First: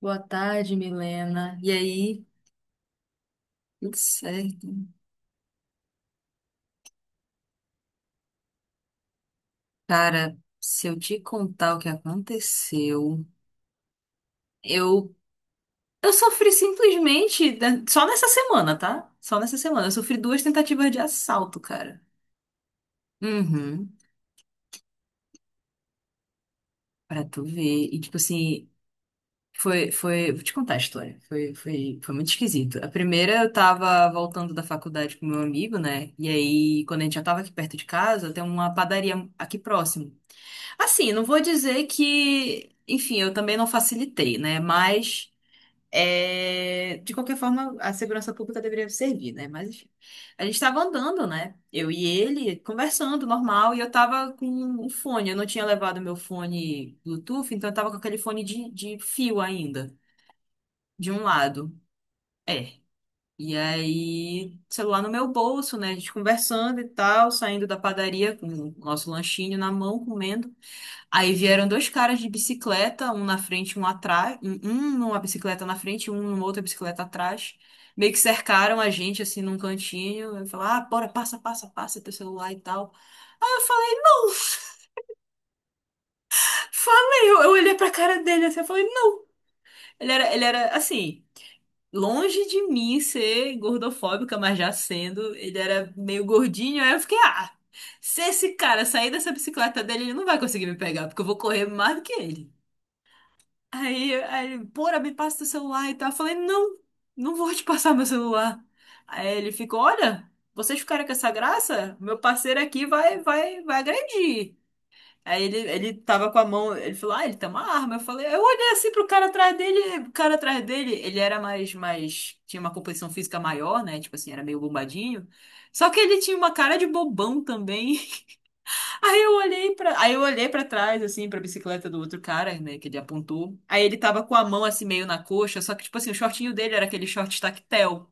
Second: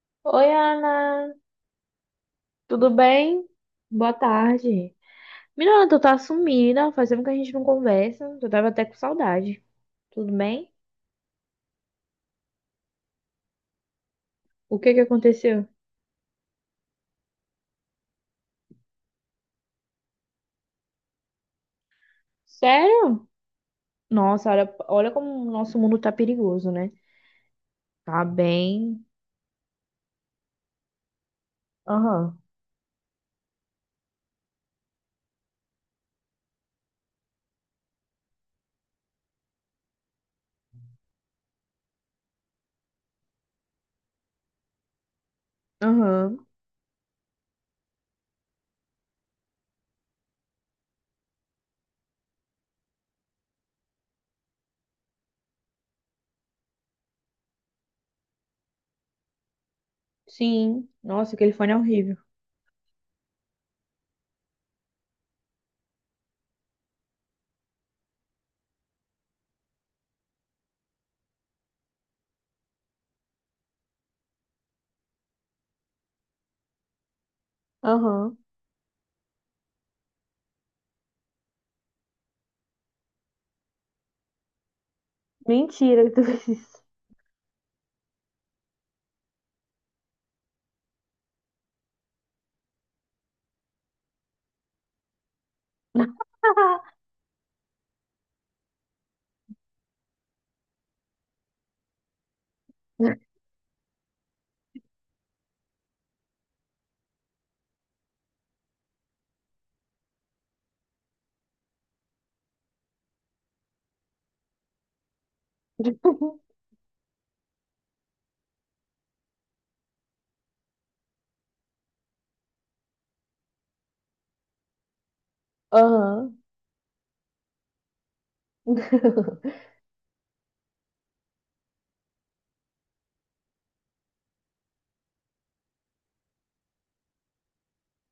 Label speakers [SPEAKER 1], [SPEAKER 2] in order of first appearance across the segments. [SPEAKER 1] Boa
[SPEAKER 2] Oi,
[SPEAKER 1] tarde,
[SPEAKER 2] Ana,
[SPEAKER 1] Milena. E aí?
[SPEAKER 2] tudo bem?
[SPEAKER 1] Tudo
[SPEAKER 2] Boa
[SPEAKER 1] certo?
[SPEAKER 2] tarde. Menina, tu tá sumida, faz tempo que a gente não conversa, tu tava até com saudade. Tudo
[SPEAKER 1] Cara,
[SPEAKER 2] bem?
[SPEAKER 1] se eu te contar o que aconteceu,
[SPEAKER 2] O que que
[SPEAKER 1] eu
[SPEAKER 2] aconteceu?
[SPEAKER 1] eu sofri simplesmente, né? Só nessa semana, tá? Só nessa semana. Eu sofri duas tentativas de assalto, cara.
[SPEAKER 2] Sério?
[SPEAKER 1] Uhum.
[SPEAKER 2] Nossa, olha, olha como o nosso mundo tá perigoso, né?
[SPEAKER 1] Pra tu ver. E tipo
[SPEAKER 2] Tá
[SPEAKER 1] assim,
[SPEAKER 2] bem.
[SPEAKER 1] vou te contar a história. Foi muito
[SPEAKER 2] Aham,
[SPEAKER 1] esquisito. A primeira eu tava voltando da faculdade com meu amigo, né? E aí, quando a gente já tava aqui perto de casa, tem uma padaria aqui próximo. Assim, não vou dizer que, enfim, eu também não facilitei, né? Mas,
[SPEAKER 2] aham.
[SPEAKER 1] de qualquer forma, a segurança pública deveria servir, né? Mas, enfim, a gente estava andando, né? Eu e ele conversando, normal, e eu tava com um fone. Eu não tinha levado meu fone Bluetooth, então eu tava com aquele fone de fio ainda,
[SPEAKER 2] Sim.
[SPEAKER 1] de um
[SPEAKER 2] Nossa, aquele fone
[SPEAKER 1] lado.
[SPEAKER 2] é horrível.
[SPEAKER 1] É. E aí, celular no meu bolso, né? A gente conversando e tal, saindo da padaria com o nosso lanchinho na mão, comendo. Aí vieram dois caras de bicicleta, um na frente, um atrás, um numa bicicleta na frente, um numa outra bicicleta atrás. Meio que
[SPEAKER 2] Aham.
[SPEAKER 1] cercaram a gente assim num cantinho, e falaram: "Ah, bora, passa, passa, passa teu celular e tal". Aí eu falei: "Não".
[SPEAKER 2] Mentira que tu fez isso.
[SPEAKER 1] Falei, eu olhei pra cara dele assim, eu falei: "Não". Ele era assim, longe de mim ser gordofóbica, mas já sendo, ele era meio gordinho, aí eu fiquei: "Ah, se esse cara sair dessa bicicleta dele, ele não vai conseguir me pegar, porque eu vou correr mais do que ele". Aí ele, pora, me passa teu celular e tal. Eu falei, não, não vou te passar meu celular. Aí ele ficou, olha, vocês ficaram com essa graça? Meu parceiro aqui vai agredir. Aí ele tava com a mão, ele falou, ah, ele tem uma arma. Eu falei, eu olhei assim pro cara atrás dele, o cara atrás dele, ele era mais, tinha uma composição física maior, né? Tipo assim, era meio bombadinho. Só que ele
[SPEAKER 2] Aham,
[SPEAKER 1] tinha uma cara de bobão também. Aí eu olhei pra trás assim pra bicicleta do outro cara, né, que ele apontou. Aí ele tava com a mão assim meio na coxa, só que tipo assim, o shortinho dele era aquele short tactel.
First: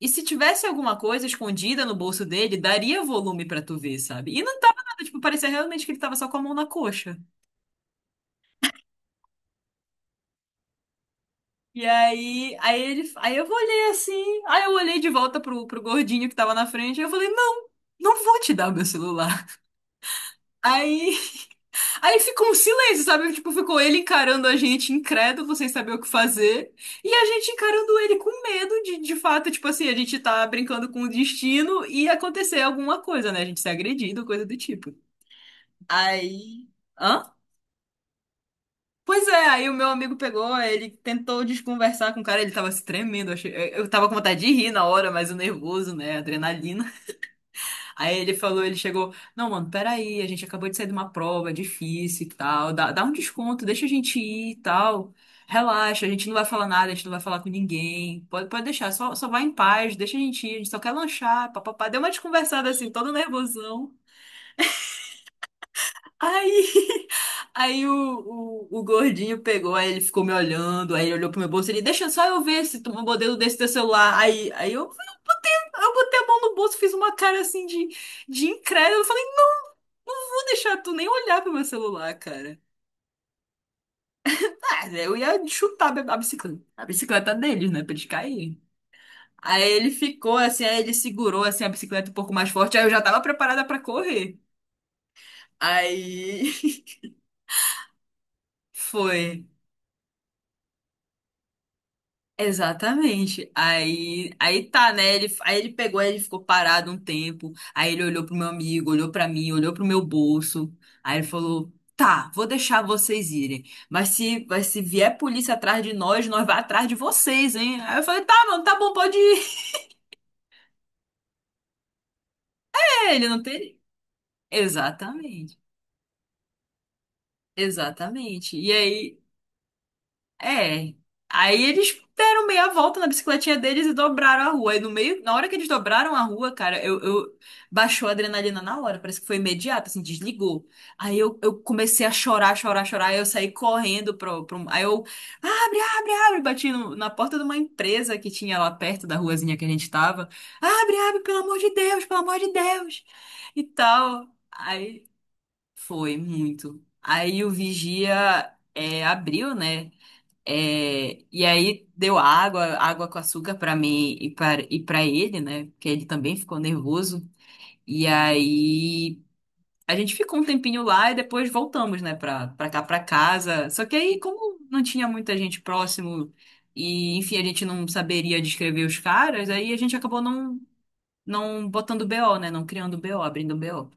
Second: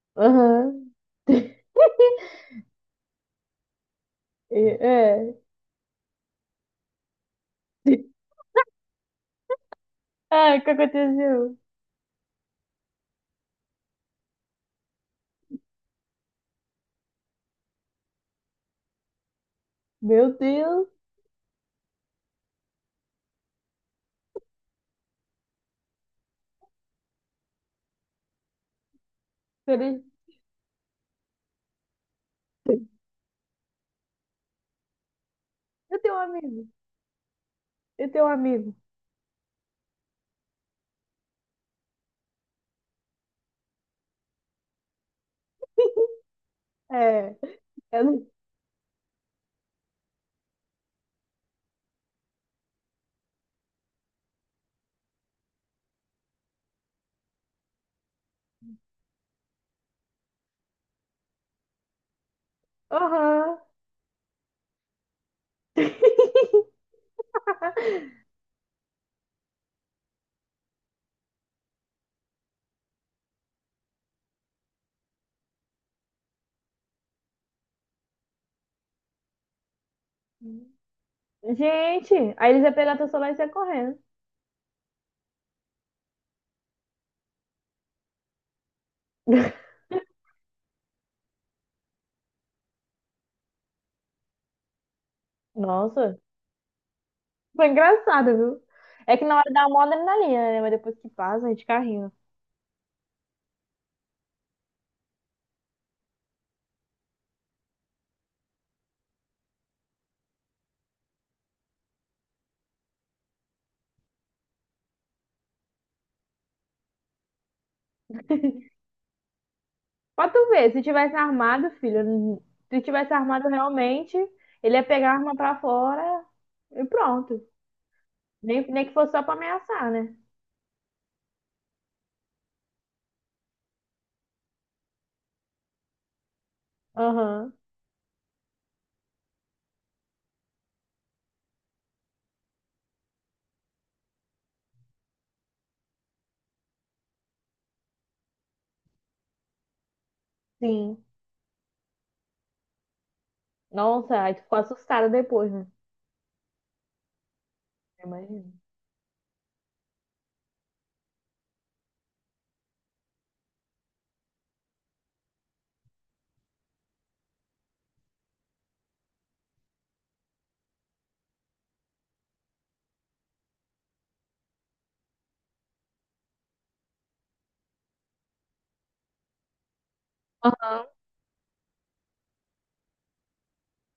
[SPEAKER 1] E se tivesse
[SPEAKER 2] aham.
[SPEAKER 1] alguma coisa escondida no bolso dele, daria volume pra tu ver, sabe? E não tava nada, tipo,
[SPEAKER 2] É.
[SPEAKER 1] parecia realmente que ele tava só com a mão na coxa.
[SPEAKER 2] Ah, o que aconteceu?
[SPEAKER 1] Aí eu olhei assim, aí eu olhei de volta pro gordinho que tava na frente, e eu falei, não, não vou te dar o meu celular.
[SPEAKER 2] Meu Deus,
[SPEAKER 1] Aí Aí ficou um silêncio, sabe? Tipo, ficou ele encarando a gente incrédulo, sem saber o que fazer, e a gente encarando ele com medo de fato, tipo assim, a
[SPEAKER 2] ele...
[SPEAKER 1] gente tá brincando com o destino e acontecer alguma coisa, né? A gente ser agredido, coisa do tipo.
[SPEAKER 2] eu tenho um
[SPEAKER 1] Aí.
[SPEAKER 2] amigo,
[SPEAKER 1] Hã?
[SPEAKER 2] eu tenho um amigo.
[SPEAKER 1] Pois é, aí o meu amigo pegou, ele tentou desconversar com o cara, ele tava se tremendo, eu achei... eu tava com vontade de rir na hora, mas o nervoso, né? A adrenalina.
[SPEAKER 2] É, eu
[SPEAKER 1] Aí
[SPEAKER 2] não-
[SPEAKER 1] ele falou, ele chegou, não, mano, peraí, a gente acabou de sair de uma prova, é difícil e tal, dá um desconto, deixa a gente ir e tal, relaxa, a gente não vai falar nada, a gente não vai falar com ninguém, pode deixar, só vai em paz, deixa a gente ir, a gente só quer lanchar, papapá. Deu uma desconversada assim, todo
[SPEAKER 2] Aham.
[SPEAKER 1] nervosão. Aí, aí o gordinho pegou, aí ele ficou me olhando, aí ele olhou pro meu bolso, ele, deixa só eu ver se tu um modelo desse teu celular. Eu botei a mão no bolso, fiz uma cara assim de incrédulo, não vou deixar tu nem olhar pro meu celular,
[SPEAKER 2] Gente, aí
[SPEAKER 1] cara.
[SPEAKER 2] eles iam pegar teu celular e sair correndo.
[SPEAKER 1] Ah, eu ia chutar a bicicleta. A bicicleta deles, né? Pra eles caírem. Aí ele ficou assim, aí ele segurou assim a bicicleta um pouco mais forte, aí eu já tava preparada pra correr.
[SPEAKER 2] Nossa,
[SPEAKER 1] Aí
[SPEAKER 2] foi engraçado, viu? É que na
[SPEAKER 1] foi.
[SPEAKER 2] hora dá uma adrenalina, né? Mas depois que passa, a gente carrinha.
[SPEAKER 1] Exatamente. Aí tá, né? Aí ele pegou, aí ele ficou parado um tempo. Aí ele olhou pro meu amigo, olhou pra mim, olhou pro meu bolso. Aí ele falou: "Tá, vou deixar vocês irem, mas se vier polícia atrás de nós, nós vai atrás de vocês, hein?" Aí eu falei: "Tá, mano, tá bom, pode ir."
[SPEAKER 2] Pra tu ver, se tivesse
[SPEAKER 1] Ele não
[SPEAKER 2] armado
[SPEAKER 1] tem.
[SPEAKER 2] realmente, ele ia pegar a arma
[SPEAKER 1] Exatamente.
[SPEAKER 2] pra fora e pronto.
[SPEAKER 1] Exatamente.
[SPEAKER 2] Nem,
[SPEAKER 1] E
[SPEAKER 2] nem que fosse
[SPEAKER 1] aí.
[SPEAKER 2] só pra ameaçar, né?
[SPEAKER 1] É. Aí eles deram meia volta na bicicletinha deles e dobraram a rua. E no meio, na hora que eles dobraram a rua, cara, eu
[SPEAKER 2] Aham,
[SPEAKER 1] baixou a adrenalina na hora, parece que foi imediato, assim, desligou. Eu comecei a chorar, chorar, chorar. Aí eu saí correndo pro... Aí eu, abre, bati na porta de uma empresa que tinha lá perto da ruazinha que a gente tava.
[SPEAKER 2] sim.
[SPEAKER 1] Abre, pelo amor de Deus, pelo amor de Deus. E
[SPEAKER 2] Nossa,
[SPEAKER 1] tal.
[SPEAKER 2] aí tu ficou
[SPEAKER 1] Aí
[SPEAKER 2] assustada depois, né?
[SPEAKER 1] foi muito. Aí o
[SPEAKER 2] Imagina.
[SPEAKER 1] vigia abriu, né? É, e aí deu água, água com açúcar para mim e para ele, né? Porque ele também ficou nervoso. E aí a gente ficou um tempinho lá e depois voltamos, né, para cá para casa. Só que aí como não tinha muita gente próximo e enfim, a gente não saberia descrever os caras, aí a gente acabou não botando BO, né? Não criando BO, abrindo BO.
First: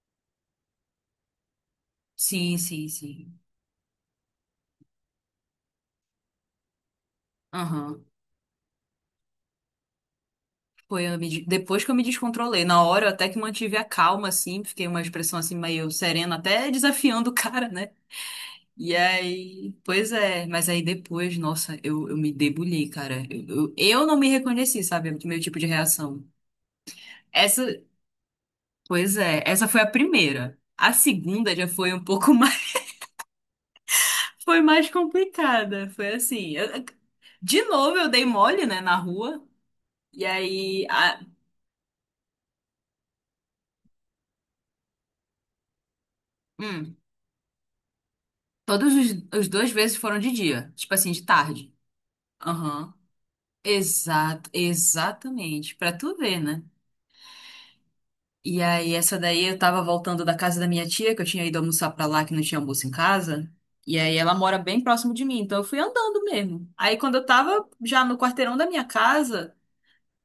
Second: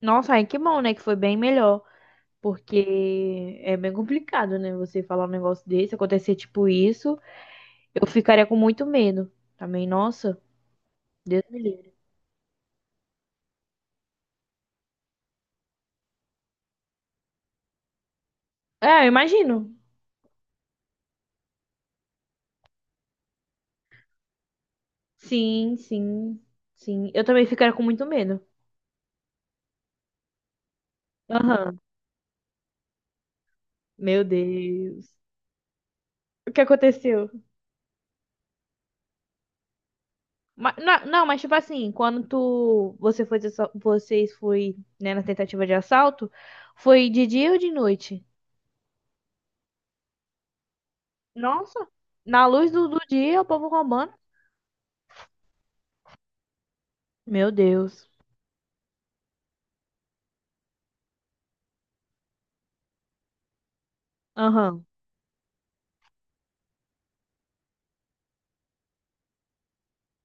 [SPEAKER 2] Nossa, aí que bom, né? Que foi bem melhor.
[SPEAKER 1] Sim, sim, sim.
[SPEAKER 2] Porque é bem complicado, né? Você falar um negócio desse, acontecer tipo isso,
[SPEAKER 1] Aham.
[SPEAKER 2] eu ficaria com muito medo. Também, nossa,
[SPEAKER 1] Foi
[SPEAKER 2] Deus me
[SPEAKER 1] depois que eu
[SPEAKER 2] livre.
[SPEAKER 1] me descontrolei. Na hora eu até que mantive a calma, assim, fiquei uma expressão assim meio serena, até desafiando o cara, né? E
[SPEAKER 2] É, eu
[SPEAKER 1] aí,
[SPEAKER 2] imagino.
[SPEAKER 1] pois é, mas aí depois, nossa, eu me debulhei, cara. Eu não me reconheci, sabe? Do meu tipo de
[SPEAKER 2] Sim,
[SPEAKER 1] reação.
[SPEAKER 2] sim, sim. Eu também
[SPEAKER 1] Essa,
[SPEAKER 2] ficaria com muito medo.
[SPEAKER 1] pois é, essa foi a primeira. A segunda já
[SPEAKER 2] Aham.
[SPEAKER 1] foi um pouco mais,
[SPEAKER 2] Meu
[SPEAKER 1] foi mais
[SPEAKER 2] Deus.
[SPEAKER 1] complicada. Foi
[SPEAKER 2] O
[SPEAKER 1] assim,
[SPEAKER 2] que aconteceu?
[SPEAKER 1] de novo eu dei mole, né, na rua. E aí, a,
[SPEAKER 2] Não, mas tipo assim, você foi, vocês foi, né, na tentativa de assalto,
[SPEAKER 1] hum,
[SPEAKER 2] foi de dia ou de noite?
[SPEAKER 1] todos os, os dois vezes foram de dia, tipo assim, de tarde.
[SPEAKER 2] Nossa, na luz do,
[SPEAKER 1] Aham.
[SPEAKER 2] do dia, o povo roubando.
[SPEAKER 1] Exato, exatamente. Pra tu ver, né?
[SPEAKER 2] Meu Deus.
[SPEAKER 1] E aí, essa daí eu tava voltando da casa da minha tia, que eu tinha ido almoçar pra lá, que não tinha almoço em casa. E aí, ela mora bem
[SPEAKER 2] Aham.
[SPEAKER 1] próximo de mim, então eu fui andando mesmo. Aí, quando eu tava já no quarteirão da minha casa,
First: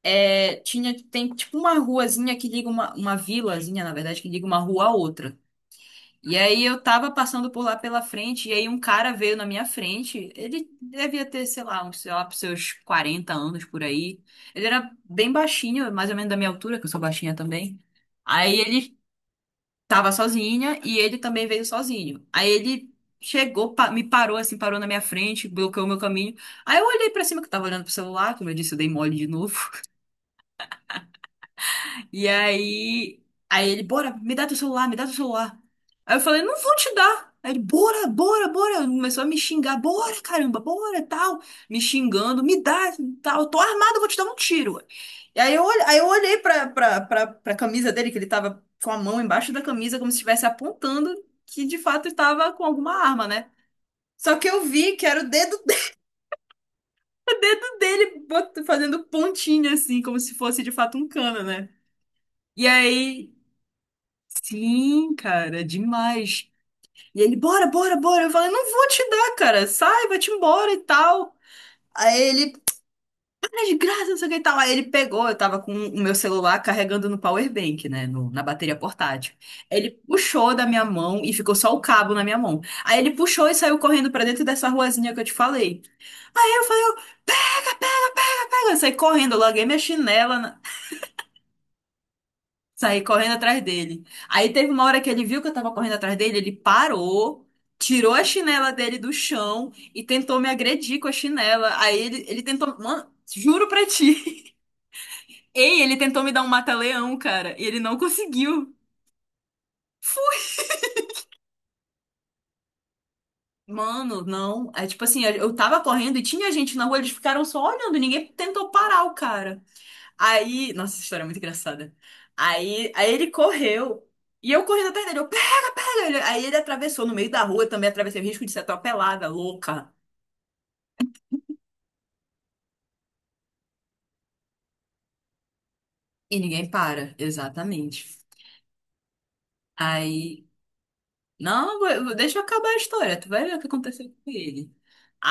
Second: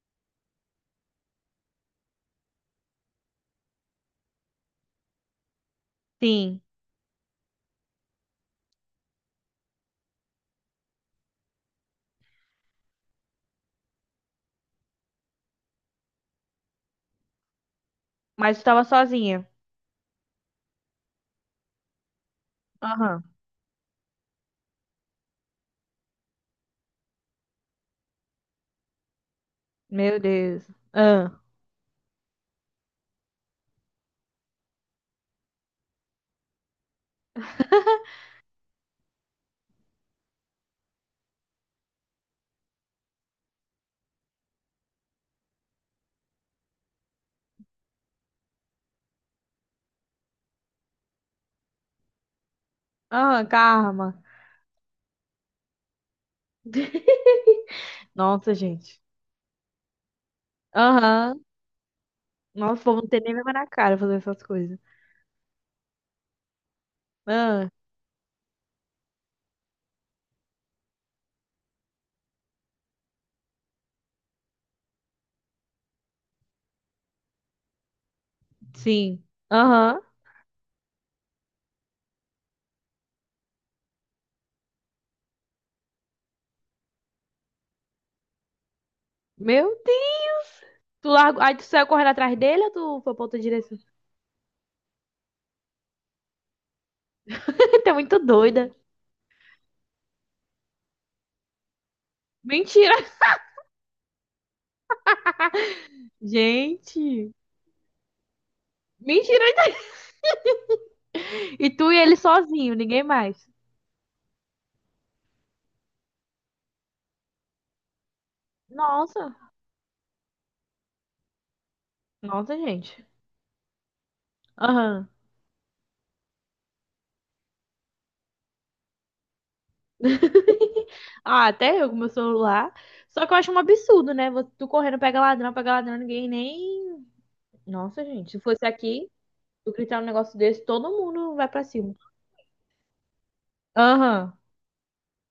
[SPEAKER 1] tem tipo uma ruazinha que liga uma vilazinha, na verdade, que liga uma rua à outra. E
[SPEAKER 2] Sim.
[SPEAKER 1] aí eu tava passando por lá pela frente, e aí um cara veio na minha frente. Ele devia ter, sei lá, sei lá, pros seus 40 anos por aí. Ele era bem baixinho, mais ou menos da minha altura, que eu sou baixinha também. Aí
[SPEAKER 2] Mas tu tava
[SPEAKER 1] ele
[SPEAKER 2] sozinha.
[SPEAKER 1] tava sozinha e ele também veio sozinho. Aí ele
[SPEAKER 2] Aham.
[SPEAKER 1] chegou, me parou assim, parou na minha frente, bloqueou o meu caminho. Aí eu olhei pra cima que eu tava olhando pro celular, como eu disse, eu dei mole de novo.
[SPEAKER 2] Meu Deus. Ah.
[SPEAKER 1] E aí, aí ele, bora, me dá teu celular, me dá teu celular. Aí eu falei, não vou te dar. Aí ele, bora. Começou a me xingar, bora, caramba, bora, tal. Me xingando, me dá, tal. Eu tô armado, eu vou te dar um tiro. E aí eu, aí eu olhei pra camisa dele, que ele tava com a mão embaixo da camisa, como se estivesse apontando que de fato estava com alguma arma,
[SPEAKER 2] Aham,
[SPEAKER 1] né?
[SPEAKER 2] karma.
[SPEAKER 1] Só que eu vi que era o dedo, o dedo dele
[SPEAKER 2] Nossa, gente.
[SPEAKER 1] fazendo pontinha, assim, como se fosse de fato um cano,
[SPEAKER 2] Aham.
[SPEAKER 1] né? E
[SPEAKER 2] Nossa, o povo não tem
[SPEAKER 1] aí.
[SPEAKER 2] nem vergonha na cara fazer essas coisas.
[SPEAKER 1] Sim, cara, demais. E ele,
[SPEAKER 2] Ah,
[SPEAKER 1] bora. Eu falei, não vou te dar, cara. Sai, vai-te embora e tal. Aí ele, tá de graça, não sei o que e tal. Aí ele pegou, eu tava com o meu celular carregando no power bank, né? Na bateria
[SPEAKER 2] sim.
[SPEAKER 1] portátil. Ele
[SPEAKER 2] Aham.
[SPEAKER 1] puxou da minha mão e ficou só o cabo na minha mão. Aí ele puxou e saiu correndo pra dentro dessa ruazinha que eu te falei. Aí eu falei, eu, pega, eu saí correndo, eu larguei
[SPEAKER 2] Meu
[SPEAKER 1] minha chinela.
[SPEAKER 2] Deus. Tu largou. Aí tu saiu correndo atrás dele ou
[SPEAKER 1] Saí
[SPEAKER 2] tu foi pra
[SPEAKER 1] correndo
[SPEAKER 2] outra
[SPEAKER 1] atrás
[SPEAKER 2] direção?
[SPEAKER 1] dele. Aí teve uma hora que ele viu que eu tava correndo atrás dele, ele parou,
[SPEAKER 2] Tu é
[SPEAKER 1] tirou
[SPEAKER 2] muito
[SPEAKER 1] a chinela
[SPEAKER 2] doida.
[SPEAKER 1] dele do chão e tentou me agredir com a chinela. Aí ele tentou.
[SPEAKER 2] Mentira.
[SPEAKER 1] Mano, juro pra ti. Ei, ele tentou me dar um mata-leão,
[SPEAKER 2] Gente.
[SPEAKER 1] cara, e ele não conseguiu.
[SPEAKER 2] Mentira. E tu e ele sozinho, ninguém mais.
[SPEAKER 1] Mano, não. É tipo assim, eu tava correndo e tinha gente na rua, eles ficaram só olhando, ninguém tentou parar o
[SPEAKER 2] Nossa.
[SPEAKER 1] cara. Aí, nossa, essa história é muito engraçada.
[SPEAKER 2] Nossa,
[SPEAKER 1] Aí,
[SPEAKER 2] gente.
[SPEAKER 1] aí ele correu. E eu correndo atrás
[SPEAKER 2] Aham.
[SPEAKER 1] dele, eu pega, pega. Aí ele atravessou no meio da rua, eu também atravessei o risco de ser atropelada, louca.
[SPEAKER 2] Ah, até eu com meu celular. Só que eu acho um absurdo, né? Tu correndo, pega ladrão, ninguém
[SPEAKER 1] E ninguém
[SPEAKER 2] nem.
[SPEAKER 1] para,
[SPEAKER 2] Nossa,
[SPEAKER 1] exatamente.
[SPEAKER 2] gente, se fosse aqui, tu gritar um negócio
[SPEAKER 1] Aí,
[SPEAKER 2] desse, todo mundo vai pra
[SPEAKER 1] não,
[SPEAKER 2] cima.
[SPEAKER 1] deixa eu acabar a história, tu vai ver o que aconteceu com
[SPEAKER 2] Aham,
[SPEAKER 1] ele.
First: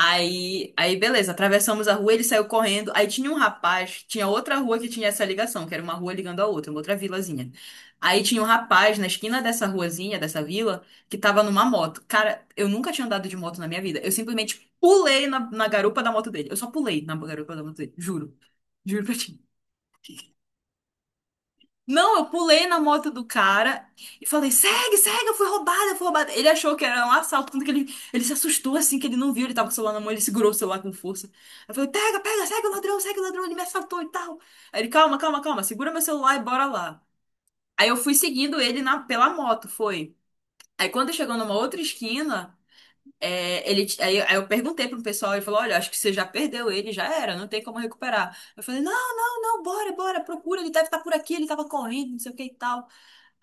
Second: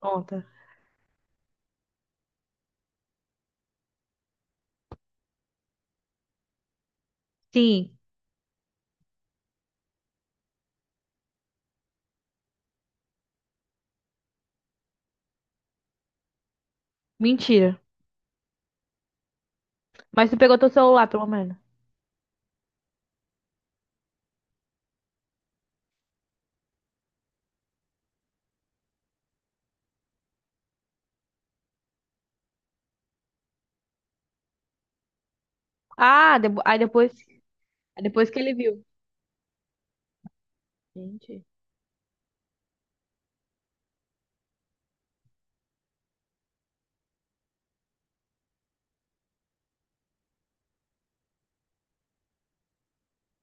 [SPEAKER 2] conta.
[SPEAKER 1] aí beleza, atravessamos a rua, ele saiu correndo. Aí tinha um rapaz, tinha outra rua que tinha essa ligação, que era uma rua ligando a outra, uma outra vilazinha.
[SPEAKER 2] Sim,
[SPEAKER 1] Aí tinha um rapaz na esquina dessa ruazinha, dessa vila, que tava numa moto. Cara, eu nunca tinha andado de moto na minha vida. Eu simplesmente pulei na garupa da moto dele. Eu só pulei na garupa da moto
[SPEAKER 2] mentira.
[SPEAKER 1] dele, juro. Juro pra ti.
[SPEAKER 2] Mas tu pegou teu celular, pelo menos.
[SPEAKER 1] Não, eu pulei na moto do cara e falei: segue, segue, eu fui roubada, eu fui roubada. Ele achou que era um assalto, tanto que ele se assustou assim, que ele não viu, ele tava com o celular na mão, ele segurou o celular com força. Eu falei: pega, pega, segue o ladrão, ele me assaltou e tal. Aí ele: calma, calma, calma, segura meu celular e bora
[SPEAKER 2] Aí
[SPEAKER 1] lá.
[SPEAKER 2] depois.
[SPEAKER 1] Aí eu
[SPEAKER 2] Aí
[SPEAKER 1] fui
[SPEAKER 2] depois que ele
[SPEAKER 1] seguindo ele
[SPEAKER 2] viu.
[SPEAKER 1] pela moto, foi. Aí quando chegou
[SPEAKER 2] Gente.
[SPEAKER 1] numa outra esquina, aí eu perguntei pro pessoal, ele falou: olha, acho que você já perdeu ele, já era, não tem como recuperar. Eu falei: não, não, não, bora, bora, procura, ele deve estar por aqui, ele tava correndo, não sei o que e tal.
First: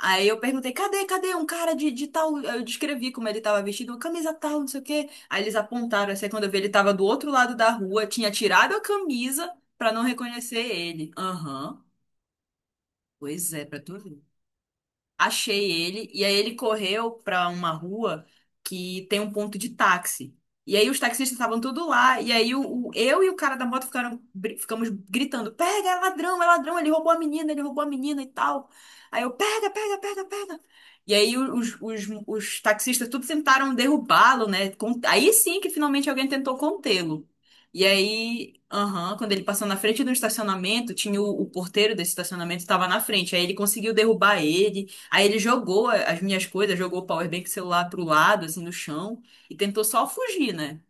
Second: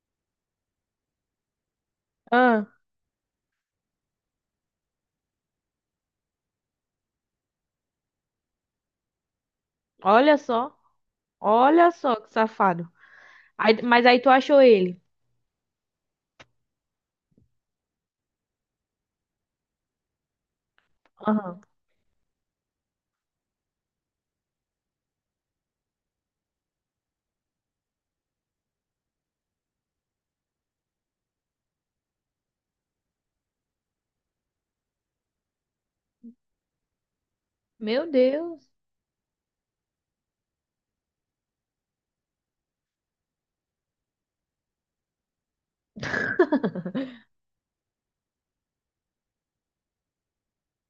[SPEAKER 1] Aí eu perguntei, cadê, cadê um cara de tal? Eu
[SPEAKER 2] Ah,
[SPEAKER 1] descrevi como ele tava vestido, uma camisa tal, não sei o quê. Aí eles apontaram, assim, quando eu vi, ele tava do outro lado da rua, tinha tirado a camisa pra não
[SPEAKER 2] olha
[SPEAKER 1] reconhecer
[SPEAKER 2] só.
[SPEAKER 1] ele. Aham.
[SPEAKER 2] Olha só que safado.
[SPEAKER 1] Pois é, pra tu
[SPEAKER 2] Mas aí
[SPEAKER 1] ver,
[SPEAKER 2] tu achou ele.
[SPEAKER 1] achei ele, e aí ele correu pra uma rua que tem um ponto de táxi. E aí os taxistas estavam
[SPEAKER 2] Aham.
[SPEAKER 1] tudo lá, e aí eu e o cara da moto ficaram, ficamos gritando: pega, é ladrão, ele roubou a menina, ele roubou a menina e tal. Aí eu: pega, pega, pega, pega. E aí os taxistas tudo tentaram derrubá-lo, né? Aí sim que finalmente alguém tentou contê-lo. E
[SPEAKER 2] Meu
[SPEAKER 1] aí,
[SPEAKER 2] Deus.
[SPEAKER 1] aham, quando ele passou na frente do estacionamento, tinha o porteiro desse estacionamento estava na frente. Aí ele conseguiu derrubar ele. Aí ele jogou as minhas coisas, jogou o powerbank celular pro lado, assim, no chão, e tentou só fugir, né?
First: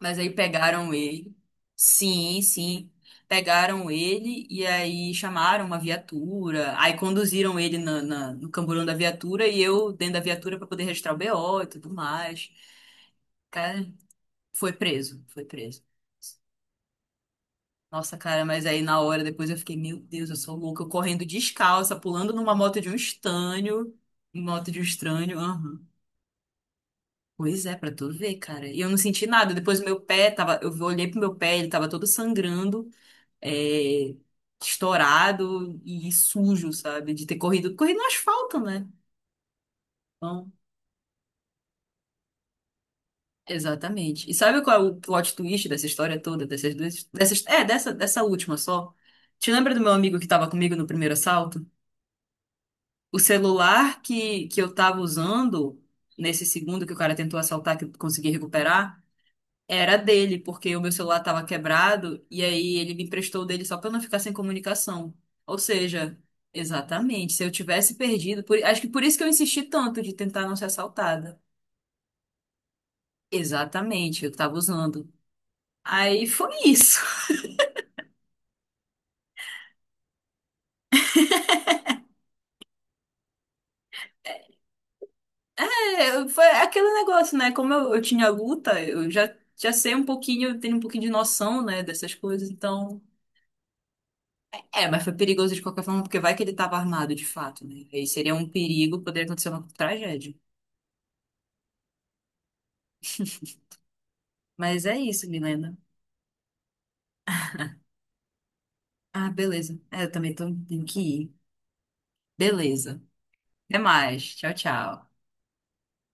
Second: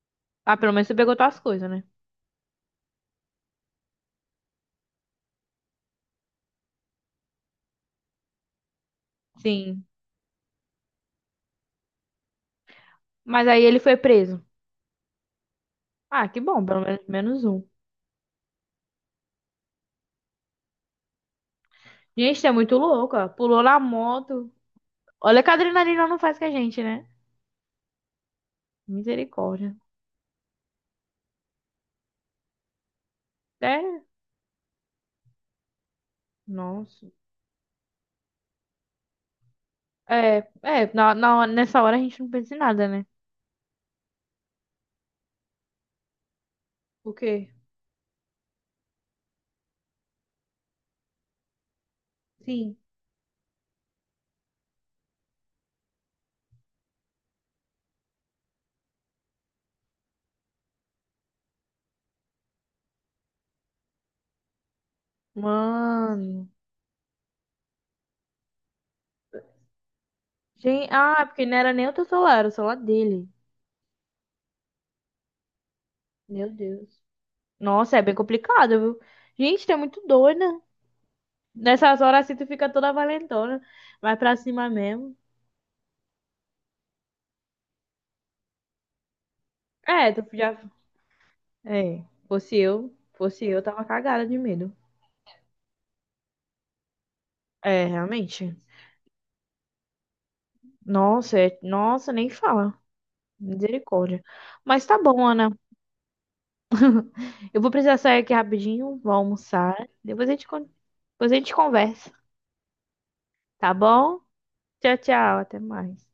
[SPEAKER 1] Mas aí
[SPEAKER 2] Ah, pelo menos
[SPEAKER 1] pegaram
[SPEAKER 2] tu pegou
[SPEAKER 1] ele.
[SPEAKER 2] tuas coisas, né?
[SPEAKER 1] Sim, sim. Pegaram ele e aí chamaram uma viatura. Aí conduziram ele na, no camburão da viatura e
[SPEAKER 2] Sim.
[SPEAKER 1] eu dentro da viatura para poder registrar o BO e tudo mais.
[SPEAKER 2] Mas aí ele
[SPEAKER 1] Cara,
[SPEAKER 2] foi preso.
[SPEAKER 1] foi preso, foi preso.
[SPEAKER 2] Ah, que bom, pelo menos menos um.
[SPEAKER 1] Nossa, cara, mas aí na hora depois eu fiquei, meu Deus, eu sou louca, eu correndo descalça, pulando
[SPEAKER 2] Gente, é
[SPEAKER 1] numa
[SPEAKER 2] muito
[SPEAKER 1] moto de um
[SPEAKER 2] louco, ó. Pulou na
[SPEAKER 1] estranho,
[SPEAKER 2] moto.
[SPEAKER 1] moto de um estranho.
[SPEAKER 2] Olha que a adrenalina não faz com a gente, né?
[SPEAKER 1] Pois é, pra tu ver, cara. E eu não senti nada.
[SPEAKER 2] Misericórdia.
[SPEAKER 1] Depois meu pé tava, eu olhei pro meu pé, ele tava todo sangrando,
[SPEAKER 2] É,
[SPEAKER 1] é, estourado e sujo,
[SPEAKER 2] nossa.
[SPEAKER 1] sabe? De ter corrido, corrido no asfalto, né? Então,
[SPEAKER 2] Na, nessa hora a gente não pensa em nada, né?
[SPEAKER 1] exatamente. E sabe qual é o plot twist dessa história toda, dessas duas,
[SPEAKER 2] O
[SPEAKER 1] dessas,
[SPEAKER 2] quê?
[SPEAKER 1] é, dessa, dessa última só? Te lembra do meu amigo que tava comigo no primeiro assalto?
[SPEAKER 2] Sim.
[SPEAKER 1] O celular que eu tava usando nesse segundo que o cara tentou assaltar, que eu consegui recuperar? Era dele, porque o meu celular estava quebrado e aí ele me emprestou o dele só para não ficar sem comunicação. Ou seja,
[SPEAKER 2] Mano.
[SPEAKER 1] exatamente, se eu tivesse perdido, acho que por isso que eu insisti tanto de tentar não ser
[SPEAKER 2] Gente, ah,
[SPEAKER 1] assaltada.
[SPEAKER 2] porque não era nem o teu celular, era o celular dele.
[SPEAKER 1] Exatamente, eu estava usando. Aí
[SPEAKER 2] Meu
[SPEAKER 1] foi
[SPEAKER 2] Deus.
[SPEAKER 1] isso.
[SPEAKER 2] Nossa, é bem complicado, viu? Gente, tu é muito doida. Nessas horas assim tu fica toda valentona. Vai pra cima mesmo.
[SPEAKER 1] É, foi aquele negócio, né? Como eu tinha luta, eu já sei um
[SPEAKER 2] É, tu
[SPEAKER 1] pouquinho,
[SPEAKER 2] já
[SPEAKER 1] eu tenho um pouquinho de noção, né,
[SPEAKER 2] É,
[SPEAKER 1] dessas coisas, então.
[SPEAKER 2] fosse eu, tava cagada de medo.
[SPEAKER 1] É, mas foi perigoso de qualquer forma, porque vai que ele estava armado de fato,
[SPEAKER 2] É,
[SPEAKER 1] né? Aí seria um
[SPEAKER 2] realmente.
[SPEAKER 1] perigo, poderia acontecer uma tragédia.
[SPEAKER 2] Nossa, nem fala. Misericórdia.
[SPEAKER 1] Mas
[SPEAKER 2] Mas
[SPEAKER 1] é
[SPEAKER 2] tá bom,
[SPEAKER 1] isso,
[SPEAKER 2] Ana.
[SPEAKER 1] Milena.
[SPEAKER 2] Eu vou precisar sair aqui rapidinho, vou
[SPEAKER 1] Ah, beleza.
[SPEAKER 2] almoçar.
[SPEAKER 1] É, eu também tô, tenho que
[SPEAKER 2] Depois
[SPEAKER 1] ir.
[SPEAKER 2] a gente conversa,
[SPEAKER 1] Beleza.
[SPEAKER 2] tá
[SPEAKER 1] Até
[SPEAKER 2] bom?
[SPEAKER 1] mais. Tchau,
[SPEAKER 2] Tchau,
[SPEAKER 1] tchau.
[SPEAKER 2] tchau, até mais.